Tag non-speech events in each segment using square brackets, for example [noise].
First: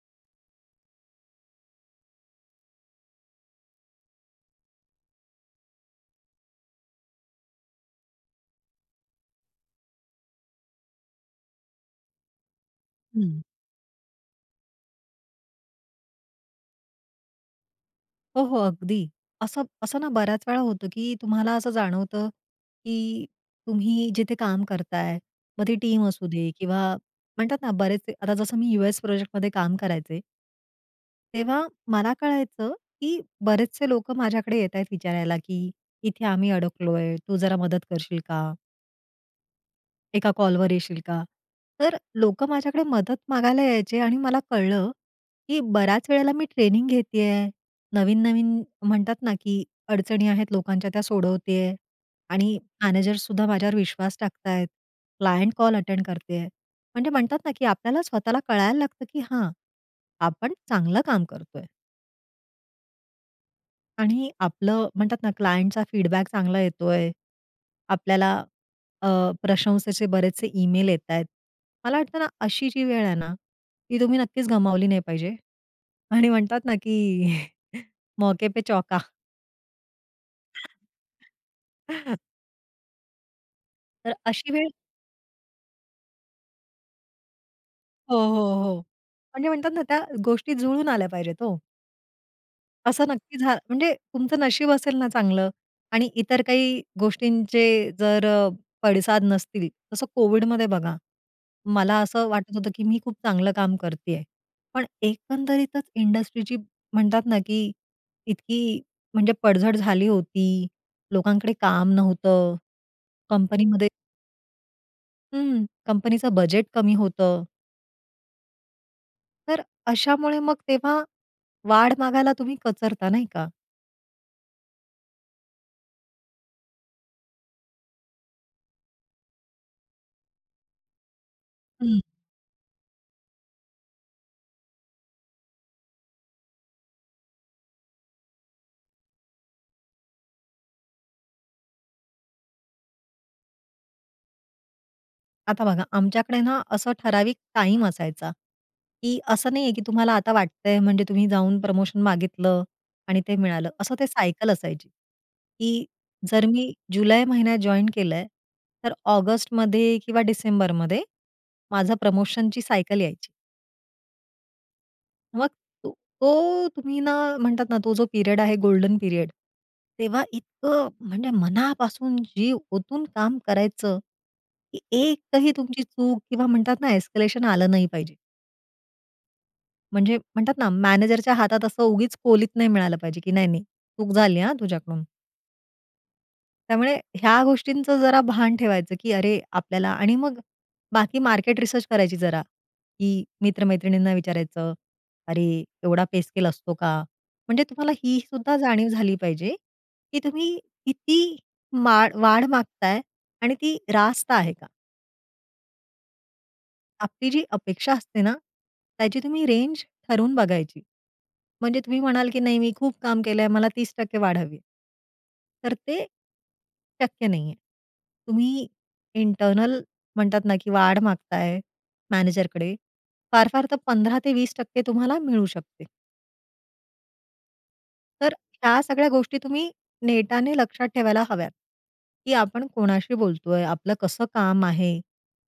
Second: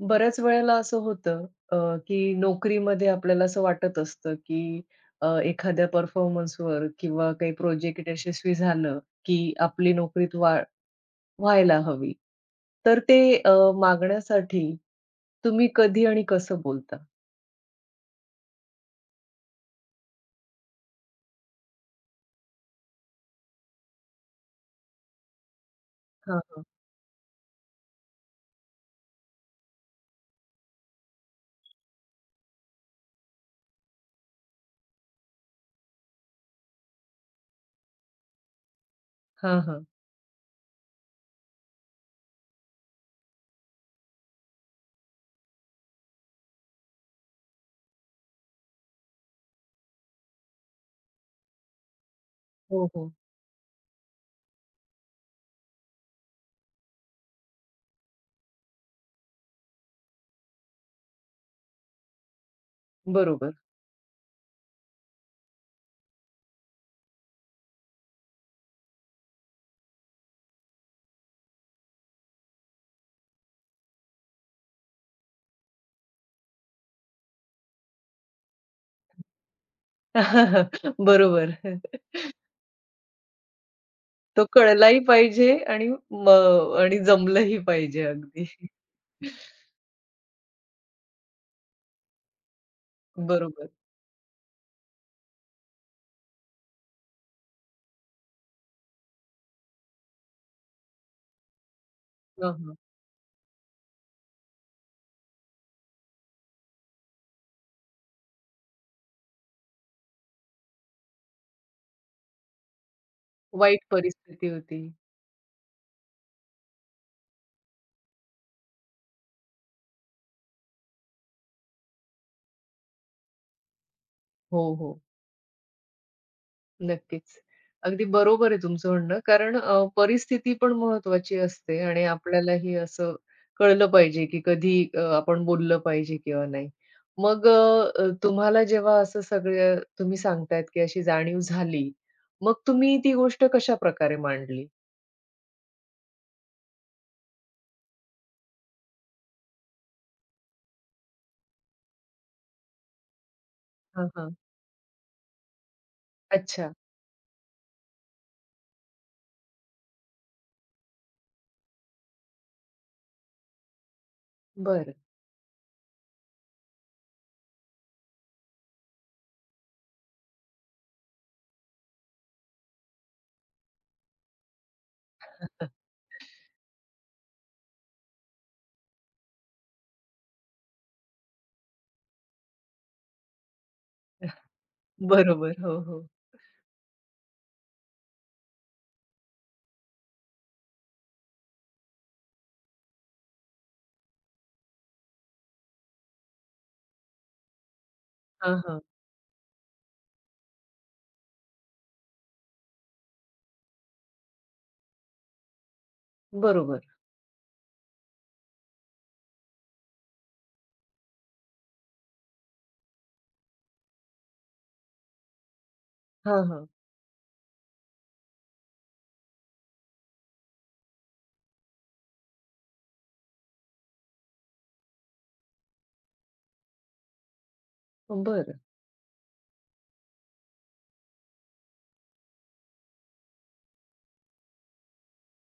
बऱ्याच वेळेला असं होतं, अ, की नोकरीमध्ये आपल्याला असं वाटत असतं, की अ, एखाद्या परफॉर्मन्सवर किंवा काही प्रोजेक्ट यशस्वी झालं, की आपली नोकरीत वाढ व्हायला हवी. तर ते हं. अ, मागण्यासाठी तुम्ही कधी आणि कसं बोलता? हो, हो अगदी. असं असं ना, बऱ्याच वेळा होतं, की तुम्हाला असं जाणवतं, की तुम्ही जिथे काम करताय. मग ती टीम असू हां, दे हां. किंवा म्हणतात ना, बरेच आता जसं मी यूएस प्रोजेक्टमध्ये काम करायचे. तेव्हा मला कळायचं, की बरेचसे लोकं माझ्याकडे येतायत विचारायला, की इथे आम्ही अडकलोय. तू जरा मदत करशील का? हां, हां. एका कॉलवर येशील का? तर लोकं माझ्याकडे मदत मागायला यायचे आणि मला कळलं, की बऱ्याच वेळेला मी ट्रेनिंग घेते आहे, नवीन-नवीन म्हणतात ना, की अडचणी आहेत लोकांच्या त्या सोडवते आहे आणि हो, हो. मॅनेजर सुद्धा माझ्यावर विश्वास टाकत आहेत. क्लायंट कॉल अटेंड करत आहे. म्हणजे म्हणतात ना, की आपल्याला स्वतःला कळायला लागतं की हां, आपण चांगलं काम करतोय. बरोबर. आणि आपलं म्हणतात ना, क्लायंटचा फीडबॅक चांगला येतोय. आपल्याला, अ, प्रशंसेचे बरेचसे ईमेल येतायत. मला वाटतं ना, अशी जी वेळ आहे ना, ती तुम्ही नक्कीच गमावली नाही पाहिजे आणि म्हणतात ना की [chuckles] मौके पे चौका. [chuckles] बरोबर. [chuckles] [chuckles] तर तो अशी वेळ कळलाही पाहिजे आणि म आणि जमलंही पाहिजे हो, हो, अगदी. हो. म्हणजे [chuckles] म्हणतात ना, त्या गोष्टी जुळून आल्या पाहिजेत हो. असं नक्की झालं बरोबर. म्हणजे तुमचं नशीब असेल ना, चांगलं आणि इतर काही गोष्टींचे जर अ, पडसाद नसतील, तसं कोविडमध्ये बघा, मला असं हां, वाटत होतं हां. की मी खूप चांगलं काम करते आहे. पण एकंदरीतच इंडस्ट्रीची म्हणतात ना, की इतकी म्हणजे पडझड झाली होती. लोकांकडे काम नव्हतं. वाईट कंपनीमध्ये परिस्थिती होती. हं, कंपनीचं बजेट कमी होतं. तर, अशामुळे मग तेव्हा वाढ मागायला तुम्ही कचरता, नाही का? हो, हो. नक्कीच, अगदी बरोबर आहे तुमचं म्हणणं कारण अ, परिस्थिती पण महत्त्वाची असते हं. आणि आपल्यालाही असं कळलं पाहिजे, की कधी अ, आपण बोललं पाहिजे किंवा नाही. मग अ, तुम्हाला जेव्हा असं सगळं तुम्ही सांगतायत की अशी जाणीव झाली. मग तुम्ही ती गोष्ट कशा प्रकारे मांडली? आता बघा, आमच्याकडे ना असं ठराविक टाईम असायचा. की असं नाही आहे, की तुम्हाला आता वाटतंय म्हणजे तुम्ही जाऊन प्रमोशन मागितलं आणि ते मिळालं. असं ते हां, हां. सायकल असायची, की जर मी अच्छा. जुलै महिन्यात जॉइन केलंय, तर ऑगस्टमध्ये किंवा डिसेंबरमध्ये माझं प्रमोशनची सायकल यायची. बरं. मग तो तो तुम्ही ना म्हणतात ना, तो जो पिरियड आहे, गोल्डन पिरियड. तेव्हा इतकं म्हणजे मनापासून जीव ओतून काम करायचं, की एकही तुमची चूक किंवा [chuckles] म्हणतात ना एस्केलेशन आलं नाही पाहिजे. म्हणजे म्हणतात ना मॅनेजरच्या हातात असं उगीच कोलीत नाही मिळालं पाहिजे, की नाही नाही चूक झाली हां [chuckles] तुझ्याकडून. बरोबर. हो, हो. त्यामुळे ह्या गोष्टींचं जरा भान ठेवायचं की अरे, आपल्याला आणि मग बाकी मार्केट रिसर्च करायची जरा, की मित्रमैत्रिणींना विचारायचं, "अरे एवढा पे स्केल असतो का?" म्हणजे तुम्हाला ही हां, सुद्धा हां. जाणीव झाली पाहिजे, की तुम्ही किती मा वाढ मागताय आणि ती रास्त आहे का? बरोबर. आपली जी अपेक्षा असते ना, त्याची तुम्ही रेंज ठरवून बघायची. म्हणजे तुम्ही म्हणाल, की नाही मी खूप काम केलंय मला 30% वाढावी. तर ते हां, हां. शक्य नाही आहे. तुम्ही इंटरनल म्हणतात ना, की वाढ मागत आहे, मॅनेजरकडे. फार-फार तर 15 ते 20% तुम्हाला मिळू शकते. तर बरं. ह्या सगळ्या गोष्टी तुम्ही नेटाने लक्षात ठेवायला हव्यात. की आपण कोणाशी बोलतोय, आपलं कसं काम आहे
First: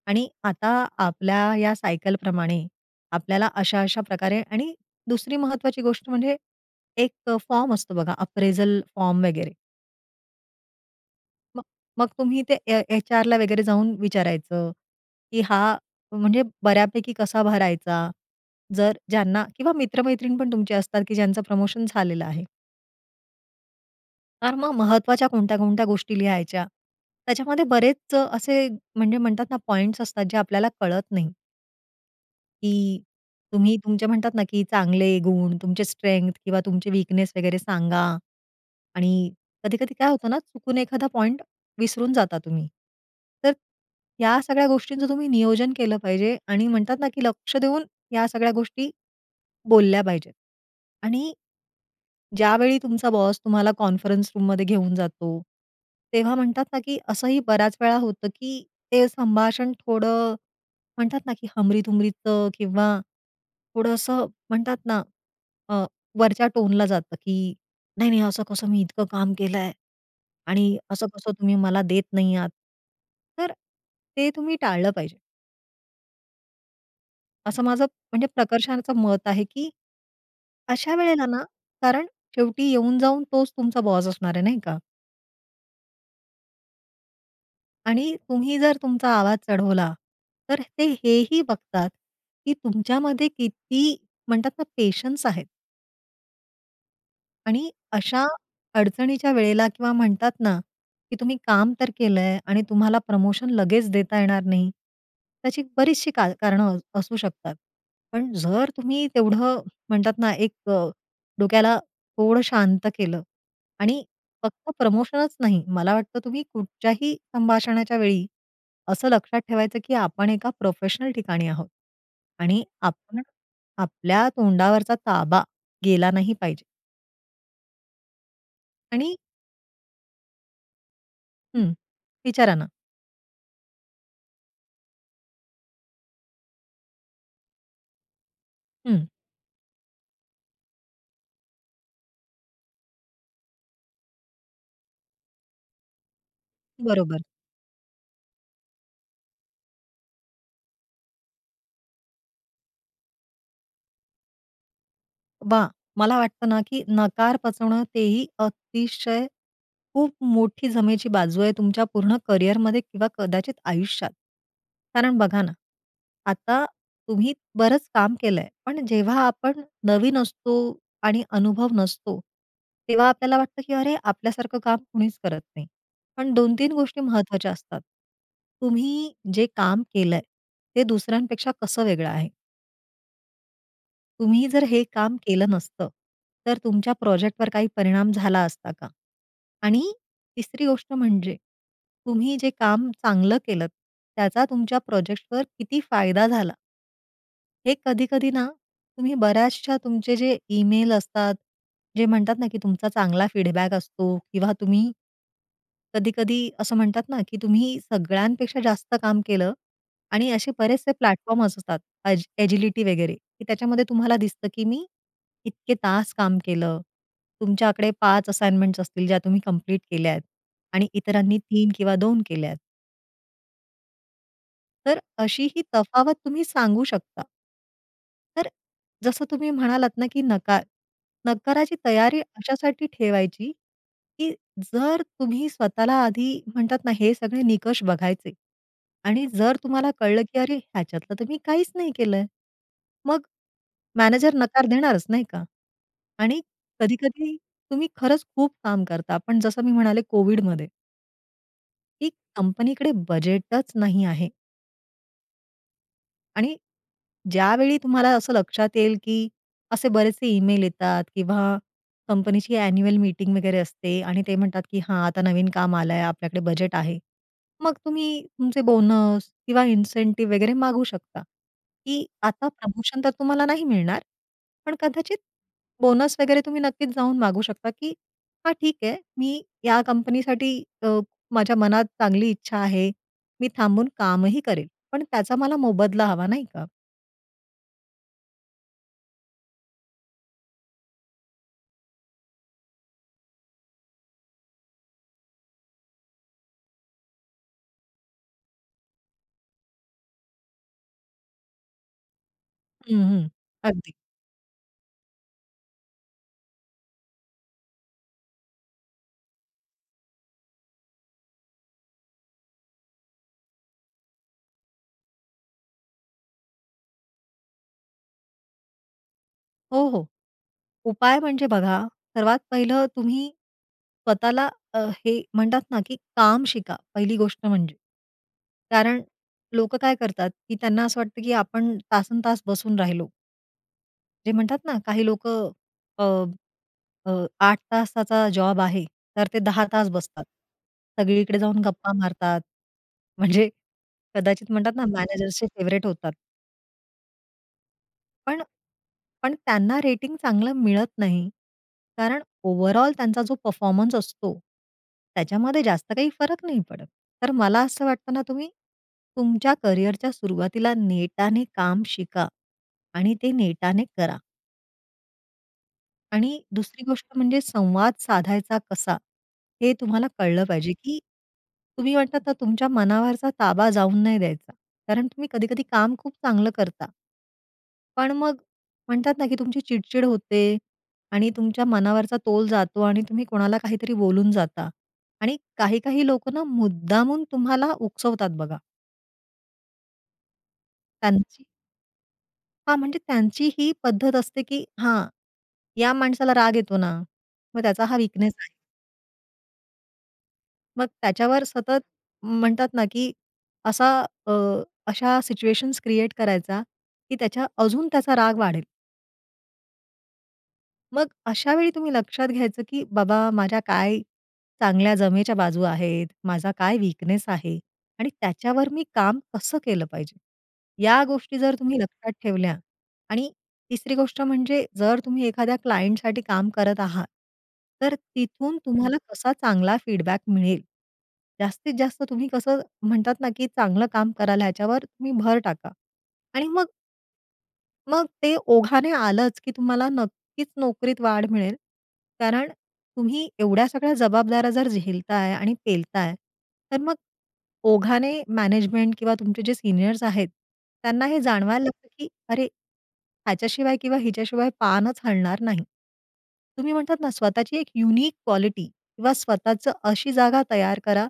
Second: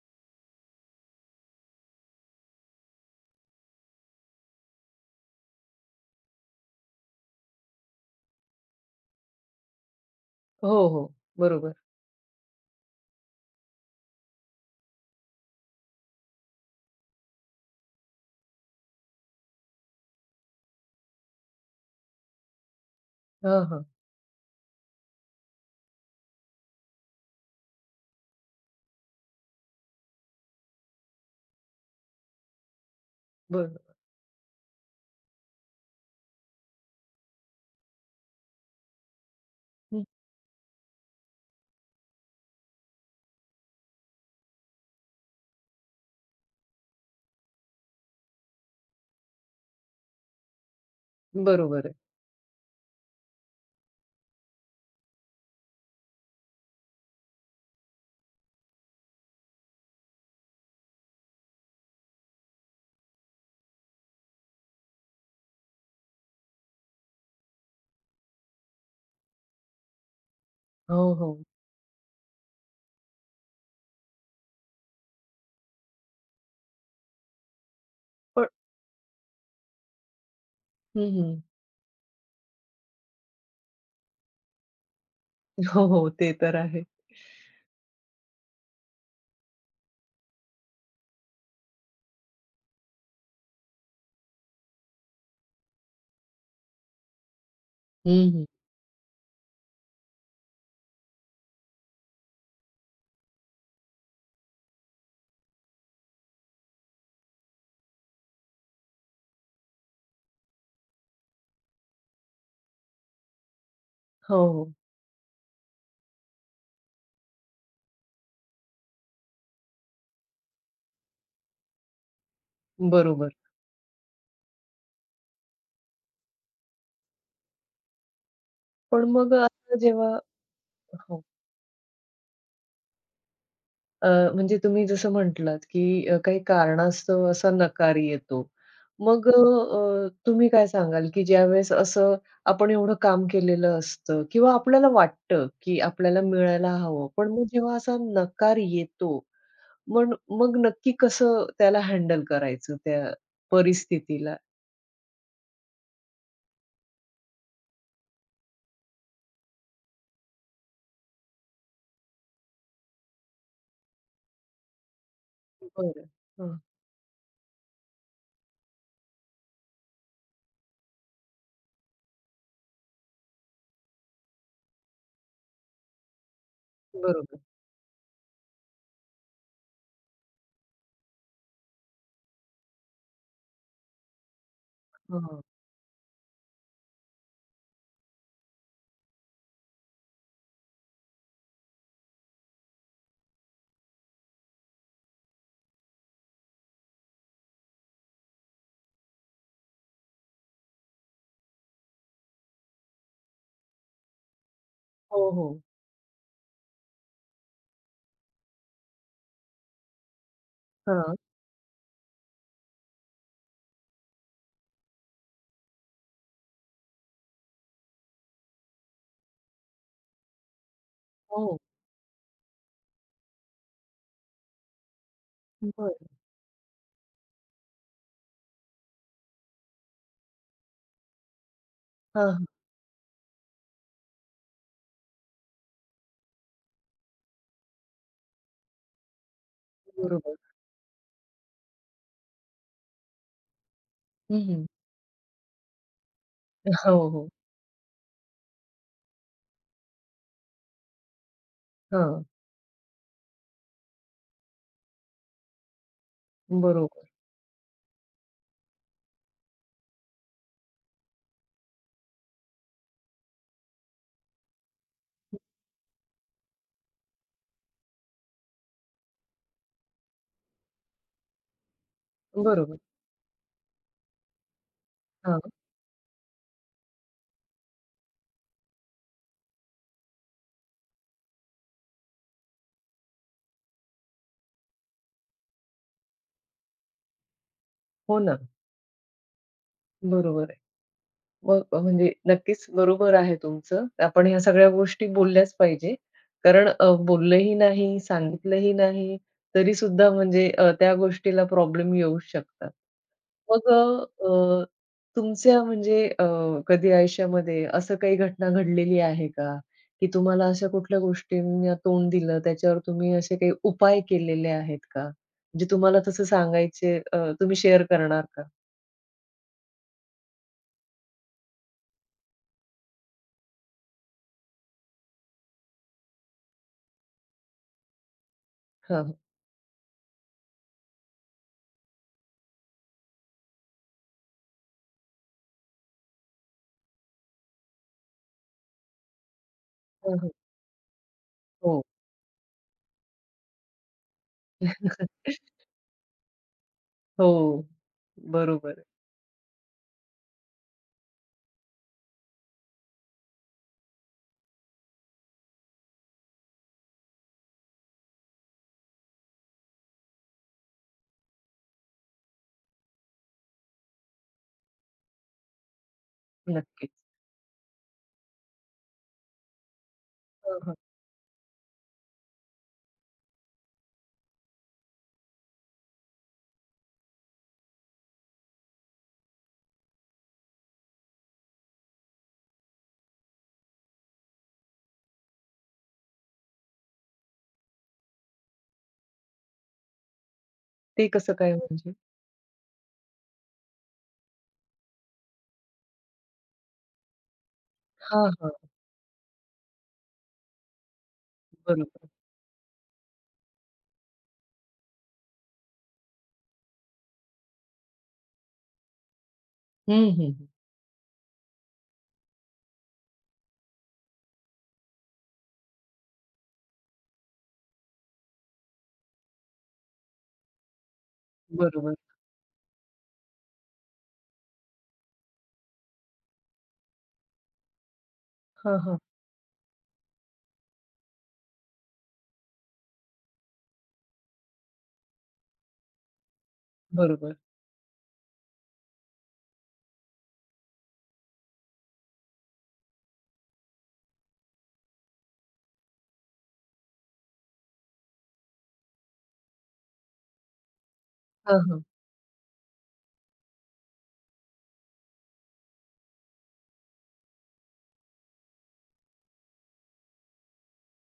आणि आता आपल्या या सायकल प्रमाणे आपल्याला अशा, अशा प्रकारे आणि दुसरी महत्वाची गोष्ट म्हणजे, एक फॉर्म असतो बघा अप्रेजल फॉर्म वगैरे. हो, हो. मग बरोबर. मग तुम्ही ते ए एचआरला वगैरे जाऊन विचारायचं, की हा म्हणजे बऱ्यापैकी कसा भरायचा. जर ज्यांना किंवा मित्र-मैत्रीण पण तुमची असतात की ज्यांचं प्रमोशन झालेलं आहे. हं, हं. कारण मग महत्वाच्या कोणत्या कोणत्या गोष्टी लिहायच्या. त्याच्यामध्ये बरेच असे, म्हणजे म्हणतात ना, पॉइंट्स असतात जे आपल्याला कळत नाही. की तुम्ही बरं. तुमचे म्हणतात ना की चांगले गुण तुमचे स्ट्रेंग्थ किंवा तुमचे वीकनेस वगैरे सांगा आणि कधी-कधी हं. काय होतं ना चुकून एखादा पॉइंट विसरून जाता तुम्ही. तर ह्या सगळ्या गोष्टींचं तुम्ही नियोजन केलं पाहिजे आणि म्हणतात ना, की लक्ष देऊन या सगळ्या गोष्टी बोलल्या पाहिजेत आणि बरोबर आहे. ज्यावेळी तुमचा बॉस तुम्हाला कॉन्फरन्स रूम मध्ये घेऊन जातो, तेव्हा म्हणतात ना, की असंही बऱ्याच वेळा होतं की ते संभाषण थोडं म्हणतात ना, की हमरी-तुमरीचं किंवा थोडं असं म्हणतात ना, अ, वरच्या टोनला जातं की नाही, नाही असं कसं मी इतकं काम केलं आहे आणि असं हो, कसं हो. तुम्ही मला देत नाही आहात. तर ते तुम्ही टाळलं पाहिजे. असं माझं म्हणजे पण प्रकर्षाचं मत आहे की अशा हं, वेळेला ना, हं. कारण शेवटी येऊन जाऊन तोच तुमचा बॉस असणार आहे नाही का? हो, हो. ते तर आहे. [shushes] आणि तुम्ही जर तुमचा आवाज चढवला तर ते हेही बघतात की तुमच्यामध्ये किती म्हणतात ना पेशन्स आहेत? आणि अशा हं, हं. अडचणीच्या वेळेला किंवा म्हणतात ना, की तुम्ही काम तर केल आहे आणि तुम्हाला प्रमोशन लगेच देता येणार नाही त्याची बरीचशी कार कारणं असू शकतात. पण जर तुम्ही तेवढं म्हणतात ना, एक डोक्याला थोडं शांत केलं आणि हो, फक्त हो. प्रमोशनच नाही, मला वाटतं तुम्ही कुठच्याही संभाषणाच्या वेळी असं लक्षात ठेवायचं, की आपण एका प्रोफेशनल ठिकाणी आहोत आणि आपण बरोबर. आपल्या तोंडावरचा ताबा गेला नाही पाहिजे. पण आणि मग आता जेव्हा हो. हं, विचारा ना. अ, म्हणजे तुम्ही जसं म्हटलात, की काही कारणास्तव असा नकार येतो. हं. मग अ, तुम्ही काय सांगाल की ज्यावेळेस असं आपण एवढं काम केलेलं असतं किंवा आपल्याला वाटतं, की आपल्याला मिळायला हवं बरोबर. पण मग जेव्हा असा नकार येतो मन मग नक्की कसं त्याला हँडल करायचं त्या परिस्थितीला? बा मला वाटतं ना, की नकार पचवणं तेही अतिशय खूप मोठी जमेची बाजू आहे तुमच्या पूर्ण करियरमध्ये किंवा कदाचित आयुष्यात. कारण बघा ना, बरं, हां. आता तुम्ही बरंच काम केलंय, पण जेव्हा आपण नवीन असतो आणि अनुभव नसतो तेव्हा आपल्याला वाटतं, की अरे आपल्या सारखं काम कोणीच करत नाही. पण 2-3 गोष्टी बरोबर. महत्त्वाच्या असतात. तुम्ही जे काम केलंय, ते दुसऱ्यांपेक्षा कसं वेगळं आहे? तुम्ही जर हे काम हां. केलं नसतं. तर तुमच्या प्रोजेक्टवर काही परिणाम झाला असता का? आणि 3री गोष्ट म्हणजे तुम्ही जे काम चांगलं केलंत. त्याचा तुमच्या प्रोजेक्टवर किती फायदा झाला? हे कधी-कधी ना तुम्ही बऱ्याचशा तुमचे जे ईमेल असतात, जे म्हणतात ना, की तुमचा चांगला फीडबॅक असतो किंवा तुम्ही हो, हो. कधी-कधी असं म्हणतात ना, की तुम्ही सगळ्यांपेक्षा जास्त काम केलं आणि असे बरेचसे हां. प्लॅटफॉर्म्स असतात. अज "एजिलिटी" वगैरे. त्याच्यामध्ये तुम्हाला दिसतं, की मी इतके तास काम केलं. तुमच्याकडे 5 असाइनमेंट्स असतील ज्या तुम्ही कंप्लीट केल्याय आणि इतरांनी हो. 3 किंवा 2 केल्यात. तर अशी ही बरं. तफावत तुम्ही सांगू शकता. तर जसं तुम्ही म्हणालात ना, की नका नकाराची तयारी हां. अशासाठी ठेवायची, की जर तुम्ही स्वतःला आधी म्हणतात ना, हे सगळे निकष बघायचे आणि जर तुम्हाला कळलं, बरोबर. की "अरे ह्याच्यातलं तर मी काहीच नाही केलंय." मग मॅनेजर हं, नकार हं. देणारच. नाही का? आणि अ, कधी हो, हो. कधी तुम्ही खरंच खूप काम करता. पण जसं मी म्हणाले कोविडमध्ये की हां. कंपनीकडे बजेटचं नाही आहे. आणि बरोबर. ज्यावेळी तुम्हाला असं लक्षात येईल, की असे बरेचसे ईमेल येतात किंवा कंपनीची ॲन्युअल मीटिंग वगैरे असते आणि ते म्हणतात, की "हां, आता नवीन काम आलंय, आपल्याकडे बजेट आहे." मग तुम्ही तुमचे बोनस किंवा इन्सेंटिव्ह वगैरे मागू शकता. की आता बरोबर. प्रमोशन तर तुम्हाला नाही मिळणार. पण कदाचित हां. बोनस वगैरे तुम्ही नक्कीच जाऊन मागू शकता, की हां ठीक आहे. मी या कंपनीसाठी अ, माझ्या मनात चांगली इच्छा आहे. मी थांबून कामही करेल. पण त्याचा मला मोबदला हवा, नाही का. हो ना. बरोबर आहे. मग अ, म्हणजे नक्कीच बरोबर आहे तुमचं. आपण ह्या सगळ्या गोष्टी बोलल्याच पाहिजे. कारण अ, बोललंही नाही, सांगितलं ही नाही. तरीसुद्धा म्हणजे अ, त्या गोष्टीला प्रॉब्लेम येऊ शकतात. हं, हं, मग अगदी. अ, तुमच्या म्हणजे अ, कधी आयुष्यामध्ये असं काही घटना घडलेली आहे का? की तुम्हाला अशा कुठल्या गोष्टींना तोंड दिलं? त्याच्यावर तुम्ही असे काही उपाय केलेले आहेत का? जे तुम्हाला तसं सांगायचे अ, तुम्ही शेअर करणार का? हो, हो. उपाय म्हणजे बघा, सर्वात पहिलं तुम्ही स्वतःला अ, हे म्हणतात ना, की काम शिका, पहिली गोष्ट म्हणजे. कारण हं. लोकं काय करतात, की त्यांना असं वाटतं की आपण तासनतास बसून राहिलो. जे म्हणतात ना, काही लोकं अ, अ, 8 तासाचा जॉब आहे तर ते 10 तास हो, बसतात. हो. सगळीकडे जाऊन हो. गप्पा मारतात. म्हणजे कदाचित म्हणतात ना, मॅनेजर्सचे [chuckles] फेव्हरेट होतात. हो, पण बरोबर आहे. पण त्यांना रेटिंग चांगलं मिळत नाही. कारण ओव्हरऑल त्यांचा जो परफॉर्मन्स असतो त्याच्यामध्ये जास्त काही फरक नाही पडत. तर मला असं वाटत ना, तुम्ही तुमच्या कॅरियर च्या सुरुवातीला नेटाने काम शिका. आणि ते नेटाने करा. आणि दुसरी नक्कीच. गोष्ट म्हणजे संवाद साधायचा कसा? हे तुम्हाला कळलं हं, पाहिजे, हं. की तुम्ही म्हणतात ना, तुमच्या मनावरचा ताबा जाऊ नाही द्यायचा. कारण तुम्ही कधी-कधी काम खूप चांगलं करता. पण मग म्हणतात ना, की तुमची चिड-चिड होते आणि तुमच्या मनावरचा तोल जातो आणि तुम्ही कोणाला काहीतरी बोलून जाता आणि काही-काही लोकं ना मुद्दामून तुम्हाला उकसवतात बघा. ते कसं त्यांची काय म्हणजे? हां. म्हणजे त्यांची ही पद्धत असते की हां, या माणसाला राग येतो ना मग त्याचा हा हां, वीकनेस आहे. हां. मग त्याच्यावर सतत बरोबर. म्हणतात ना, की असा अ, अशा सिच्युएशन्स क्रिएट करायचा की त्याच्या अजून त्याचा राग वाढेल. हं, हं. मग अशावेळी तुम्ही लक्षात घ्यायचं, की बाबा माझ्या काय चांगल्या जमेच्या बाजू आहेत, माझा काय वीकनेस आहे? आणि त्याच्यावर मी काम कसं केलं पाहिजे? या गोष्टी जर तुम्ही बरोबर. लक्षात ठेवल्या आणि तिसरी गोष्ट म्हणजे जर तुम्ही एखाद्या क्लायंटसाठी काम करत आहात तर तिथून हां, तुम्हाला हां. कसा चांगला फीडबॅक मिळेल जास्तीत जास्त तुम्ही कसं म्हणतात ना, की चांगलं काम कराल ह्याच्यावर तुम्ही भर टाका. आणि मग बरोबर. मग ते ओघाने आलंच, की तुम्हाला नक्कीच नोकरीत वाढ मिळेल. कारण तुम्ही एवढ्या सगळ्या जबाबदाऱ्या जर झेलताय आणि पेलताय तर मग ओघाने मॅनेजमेंट किंवा तुमचे जे सीनियर्स आहेत त्यांना हे हं, जाणवायला हं. लागतं, की अरे ह्याच्याशिवाय किंवा हिच्याशिवाय पानच हलणार नाही. तुम्ही म्हणतात ना, स्वतःची एक युनिक क्वालिटी किंवा स्वतःच अशी जागा तयार करा,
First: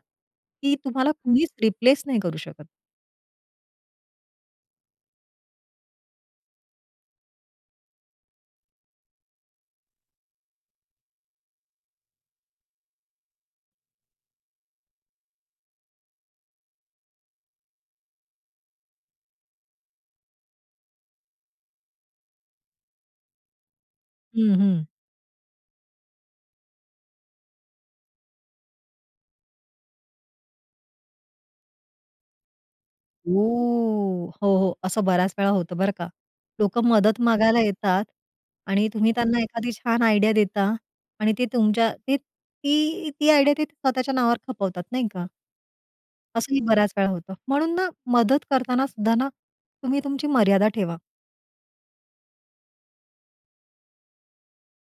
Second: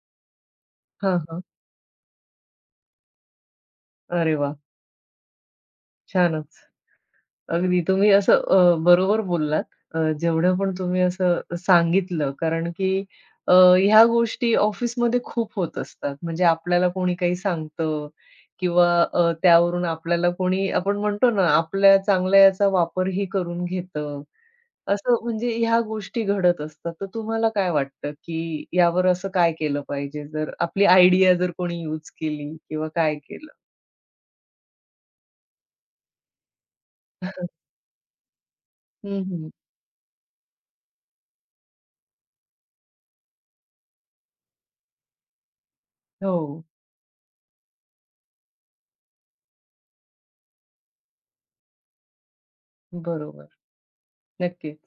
की तुम्हाला हां, हां. कुणीच रिप्लेस नाही करू शकत. अरे वाह! छानच. अगदी तुम्ही असं अ, बरोबर बोललात. अ, जेवढं पण तुम्ही असं अ, सांगितलं, कारण की अ, ह्या गोष्टी ऑफिसमध्ये खूप होत असतात. म्हणजे आपल्याला कोणी काही सांगतं किंवा अ, त्यावरून आपल्याला कोणी, आपण म्हणतो ना, आपल्या चांगल्याचा वापरही करून घेतं. हं, हं. असं म्हणजे ह्या गोष्टी घडत असतात. तर तुम्हाला काय वाटतं की यावर असं काय केलं पाहिजे? जर आपली आयडिया जर कोणी युज केली किंवा काय ओ, केलं? हो, हो. असं बऱ्याच वेळा होतं बरं का. लोकं मदत [chuckles] मागायला येतात आणि तुम्ही हं, त्यांना हं. एखादी छान आयडिया देता आणि ते तुमच्या ती ती ती आयडिया, ते स्वतःच्या नावावर खपवतात. नाही का? असंही हो. बऱ्याच वेळा होतं. म्हणून ना मदत करताना सुद्धा ना, तुम्ही तुमची मर्यादा ठेवा. बरोबर. नक्कीच,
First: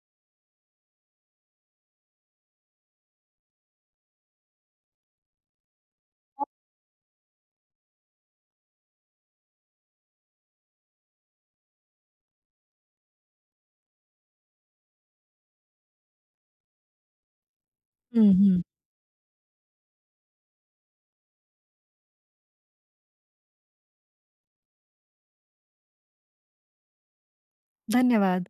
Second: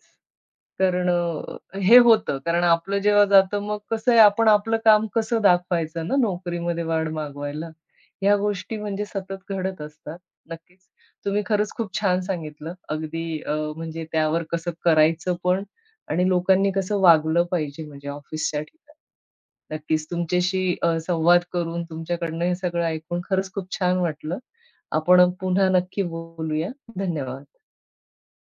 कारण अ, हे होतं. कारण आपलं जेव्हा जातं, मग कसं आहे, आपण आपलं काम कसं दाखवायचं ना, नोकरीमध्ये वाढ मागवायला. ह्या गोष्टी म्हणजे सतत घडत असतात. नक्कीच, तुम्ही खरंच खूप छान सांगितलं. अगदी अ, म्हणजे त्यावर कसं करायचं पण आणि लोकांनी कसं वागलं पाहिजे? म्हणजे हं, ऑफिसच्या हं. ठिकाणी. नक्कीच, तुमच्याशी अ, संवाद करून तुमच्याकडनं हे सगळं ऐकून, खरंच खूप छान वाटलं. आपण पुन्हा नक्की बोलूया. धन्यवाद. धन्यवाद.